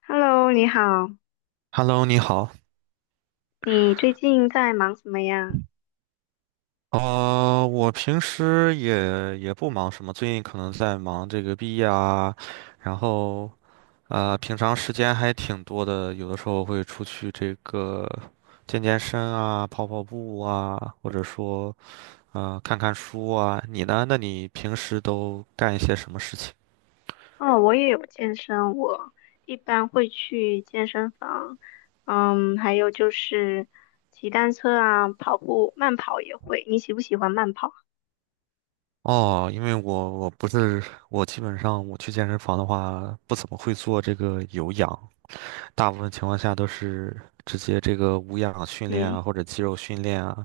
Hello，你好，Hello，你好。你最近在忙什么呀？我平时也不忙什么，最近可能在忙这个毕业啊，然后平常时间还挺多的，有的时候会出去这个健健身啊，跑跑步啊，或者说看看书啊。你呢？那你平时都干一些什么事情？哦，我也有健身，我一般会去健身房，还有就是骑单车啊，跑步，慢跑也会。你喜不喜欢慢跑？哦，因为我不是我基本上我去健身房的话，不怎么会做这个有氧，大部分情况下都是直接这个无氧训练嗯啊，或者肌肉训练啊，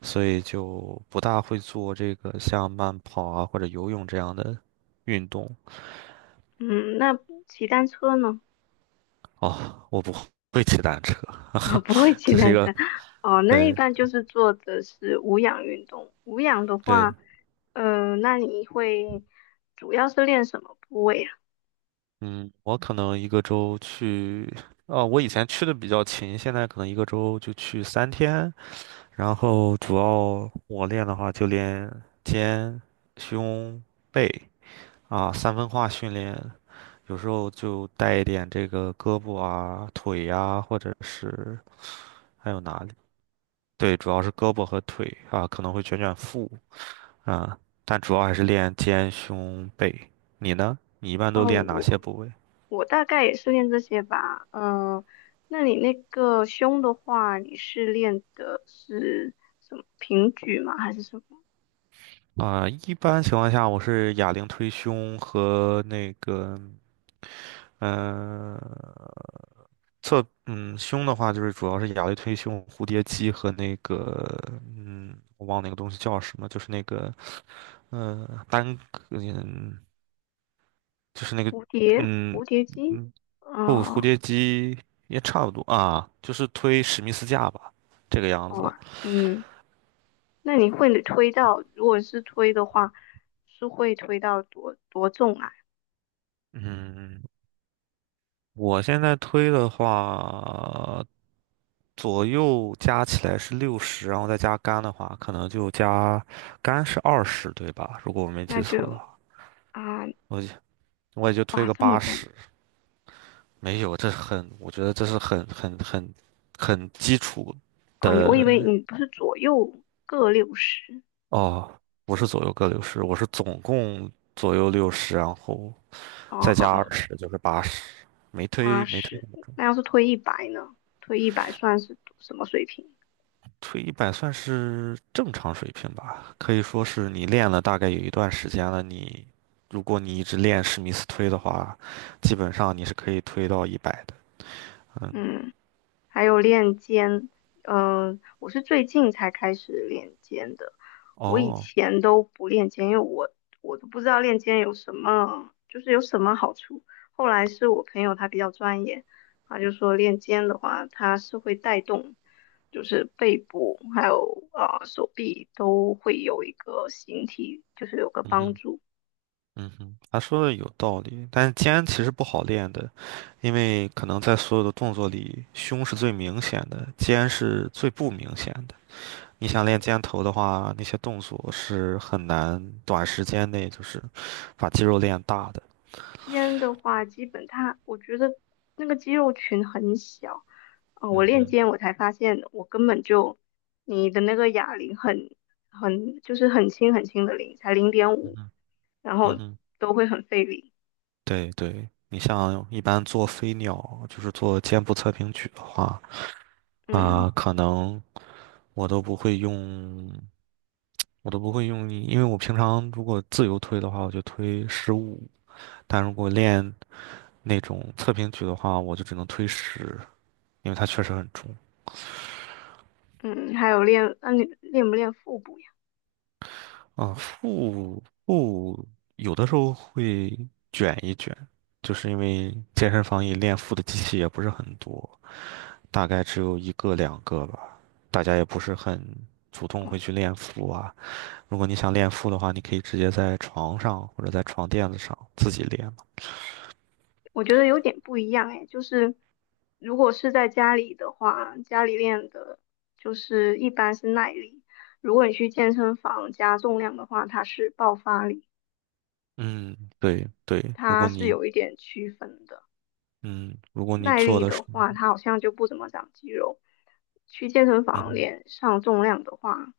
所以就不大会做这个像慢跑啊或者游泳这样的运动。嗯，那骑单车呢？哦，我不会骑单车，啊，不会骑这是一单个，车。哦，那一对般就是做的是无氧运动。无氧的对，话，那你会主要是练什么部位啊？嗯，我可能一个周去，哦，我以前去的比较勤，现在可能一个周就去3天，然后主要我练的话就练肩、胸、背啊，三分化训练。有时候就带一点这个胳膊啊、腿呀、或者是还有哪里？对，主要是胳膊和腿啊，可能会卷卷腹啊，但主要还是练肩、胸、背。你呢？你一般哦，都练哪些部位我大概也是练这些吧，那你那个胸的话，你是练的是什么平举吗？还是什么啊？一般情况下，我是哑铃推胸和那个，嗯、侧胸的话，就是主要是哑类推胸、蝴蝶肌和那个我忘了那个东西叫什么，就是那个单嗯，就是那个蝴蝶嗯蝴蝶肌？嗯不，蝴哦，蝶肌也差不多啊，就是推史密斯架吧，这个样子。哦，嗯，那你会推到，如果是推的话，是会推到多重啊？嗯，我现在推的话，左右加起来是六十，然后再加杆的话，可能就加杆是二十，对吧？如果我没那记错的就话。啊，我我也就推哇，个这么八重十，没有，这很，我觉得这是很基础哦，我以为的。你不是左右各60，哦，不是左右各六十，我是总共左右六十，然后哦再加二哦，十就是八十，没八推没推十，那么八十重，那要是推一百呢？推一百算是什么水平？推一百算是正常水平吧，可以说是你练了大概有一段时间了，如果你一直练史密斯推的话，基本上你是可以推到一百的，嗯，嗯。还有练肩，我是最近才开始练肩的，我以哦，前都不练肩，因为我都不知道练肩有什么，就是有什么好处。后来是我朋友他比较专业，他就说练肩的话，它是会带动，就是背部还有啊、手臂都会有一个形体，就是有个嗯帮哼。助。嗯哼，他说的有道理，但是肩其实不好练的，因为可能在所有的动作里，胸是最明显的，肩是最不明显的。你想练肩头的话，那些动作是很难短时间内就是把肌肉练大的。肩的话，基本它我觉得那个肌肉群很小。哦，我嗯练哼，肩，我才发现我根本就你的那个哑铃很就是很轻很轻的铃，才零点嗯五，哼，然嗯后哼，都会很费力。对对，你像一般做飞鸟，就是做肩部侧平举的话，嗯啊、可能我都不会用。我都不会用力，因为我平常如果自由推的话，我就推15，但如果练那种侧平举的话，我就只能推十，因为它确实很重。嗯，还有练，那、你练不练腹部呀？啊、腹有的时候会卷一卷，就是因为健身房里练腹的机器也不是很多，大概只有一个两个吧，大家也不是很主动哦，会去练腹啊。如果你想练腹的话，你可以直接在床上或者在床垫子上自己练。我觉得有点不一样哎，就是如果是在家里的话，家里练的就是一般是耐力，如果你去健身房加重量的话，它是爆发力，嗯，对对，如它果是你有一点区分的。嗯，如果你耐做力的的是，话，它好像就不怎么长肌肉。去健身房嗯练上重量的话，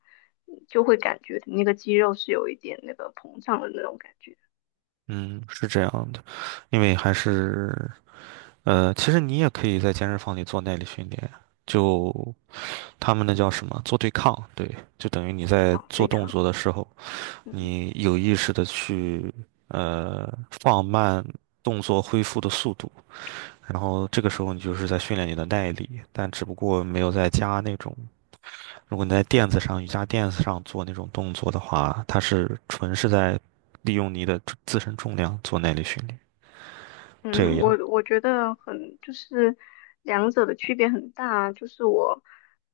就会感觉你那个肌肉是有一点那个膨胀的那种感觉嗯，是这样的，因为还是其实你也可以在健身房里做耐力训练，就他们那叫什么，做对抗，对，就等于你在啊，对做动抗。作的时候，嗯。你有意识的去放慢动作恢复的速度，然后这个时候你就是在训练你的耐力，但只不过没有在加那种。如果你在垫子上、瑜伽垫子上做那种动作的话，它是纯是在利用你的自身重量做耐力训练，这个嗯，我样。我觉得很就是两者的区别很大，就是我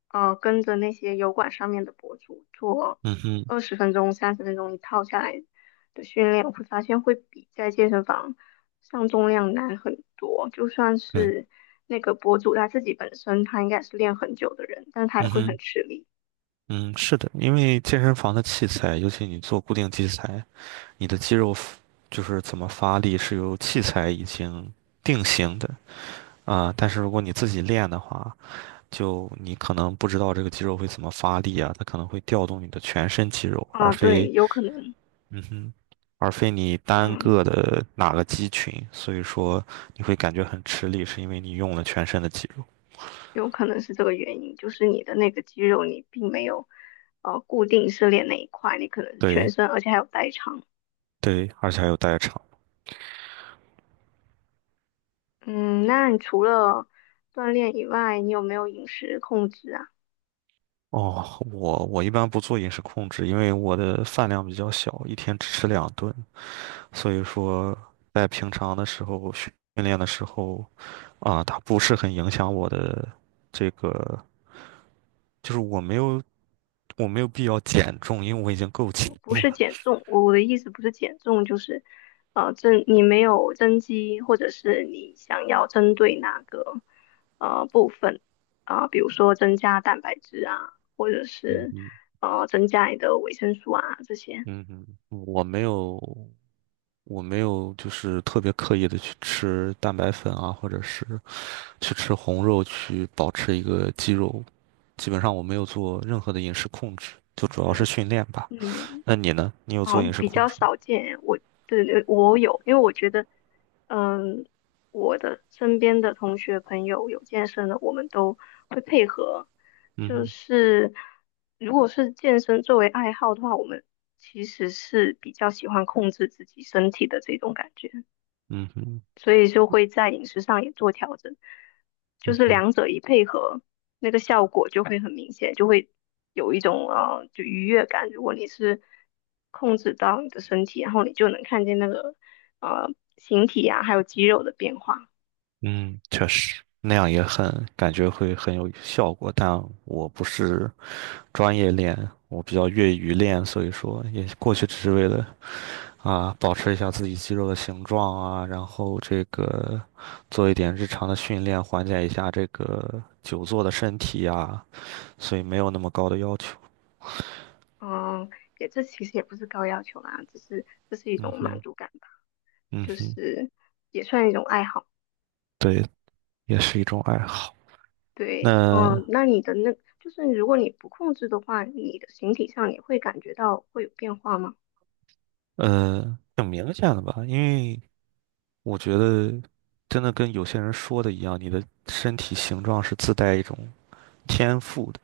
跟着那些油管上面的博主做嗯哼，20分钟、30分钟一套下来的训练，我会发现会比在健身房上重量难很多。就算对，是那个博主他自己本身他应该是练很久的人，但他也嗯会很哼，吃力嗯，是的，因为健身房的器材，尤其你做固定器材，你的肌肉 就是怎么发力是由器材已经定型的啊，但是如果你自己练的话，就你可能不知道这个肌肉会怎么发力啊，它可能会调动你的全身肌肉，而啊，对，非有可能，嗯哼，而非你单嗯。个的哪个肌群，所以说你会感觉很吃力，是因为你用了全身的肌肉。有可能是这个原因，就是你的那个肌肉你并没有固定是练那一块，你可能是全对身，而且还有代偿。对，而且还有代偿。嗯，那你除了锻炼以外，你有没有饮食控制啊？哦，我一般不做饮食控制，因为我的饭量比较小，1天只吃2顿，所以说在平常的时候训练的时候，啊，它不是很影响我的这个，就是我没有必要减重，因为我已经够轻不是了。减重，我的意思不是减重，就是你没有增肌，或者是你想要针对哪个部分啊、比如说增加蛋白质啊，或者嗯是哼。增加你的维生素啊这些。嗯哼，我没有，就是特别刻意的去吃蛋白粉啊，或者是去吃红肉去保持一个肌肉，基本上我没有做任何的饮食控制，就主要是训练吧。嗯。那你呢？你有做饮哦，食比控较制吗？少见。对对，我有，因为我觉得，嗯，我的身边的同学朋友有健身的，我们都会配合。嗯就哼，是如果是健身作为爱好的话，我们其实是比较喜欢控制自己身体的这种感觉。嗯哼，所以就会在饮食上也做调整，就嗯是哼，两者一配合，那个效果就会很明显，就会有一种就愉悦感。如果你是控制到你的身体，然后你就能看见那个呃形体啊，还有肌肉的变化。嗯，确实，那样也很，感觉会很有效果，但我不是专业练，我比较业余练，所以说也过去只是为了啊，保持一下自己肌肉的形状啊，然后这个做一点日常的训练，缓解一下这个久坐的身体呀，所以没有那么高的要求。嗯，这其实也不是高要求啦，只是这是一嗯种满哼，足感吧，嗯就哼，是也算一种爱好。对，也是一种爱好。对，那嗯，那你的那就是如果你不控制的话，你的形体上也会感觉到会有变化吗？挺明显的吧，因为我觉得真的跟有些人说的一样，你的身体形状是自带一种天赋的，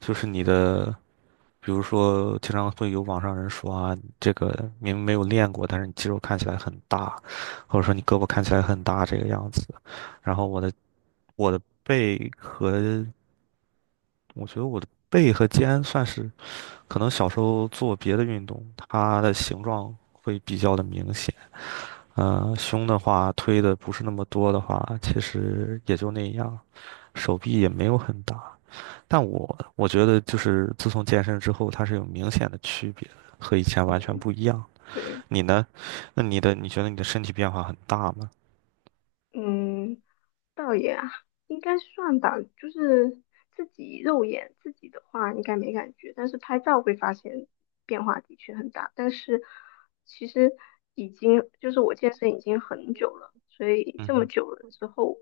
就是你的。比如说，经常会有网上人说啊，你这个明明没有练过，但是你肌肉看起来很大，或者说你胳膊看起来很大这个样子。然后我的背和我觉得我的背和肩算是可能小时候做别的运动，它的形状会比较的明显。胸的话推的不是那么多的话，其实也就那样，手臂也没有很大。但我觉得就是自从健身之后，它是有明显的区别的和以前完全嗯。不一样。对，你呢？那你觉得你的身体变化很大吗？嗯，倒也啊应该算吧。就是自己肉眼自己的话，应该没感觉，但是拍照会发现变化的确很大。但是其实已经就是我健身已经很久了，所以嗯这么哼，久了之后，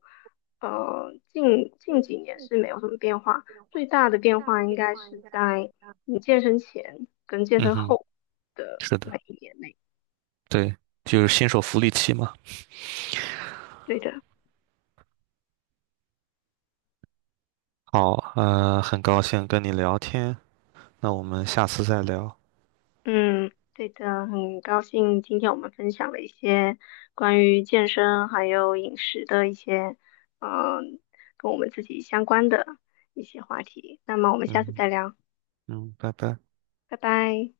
近几年是没有什么变化。最大的变化应该是在你健身前跟健嗯身哼，后的是那的，一年内。对，就是新手福利期嘛。对的。好，很高兴跟你聊天，那我们下次再聊。嗯，对的，很高兴今天我们分享了一些关于健身还有饮食的一些，嗯，跟我们自己相关的一些话题。那么我们下次嗯再聊，嗯，拜拜。拜拜。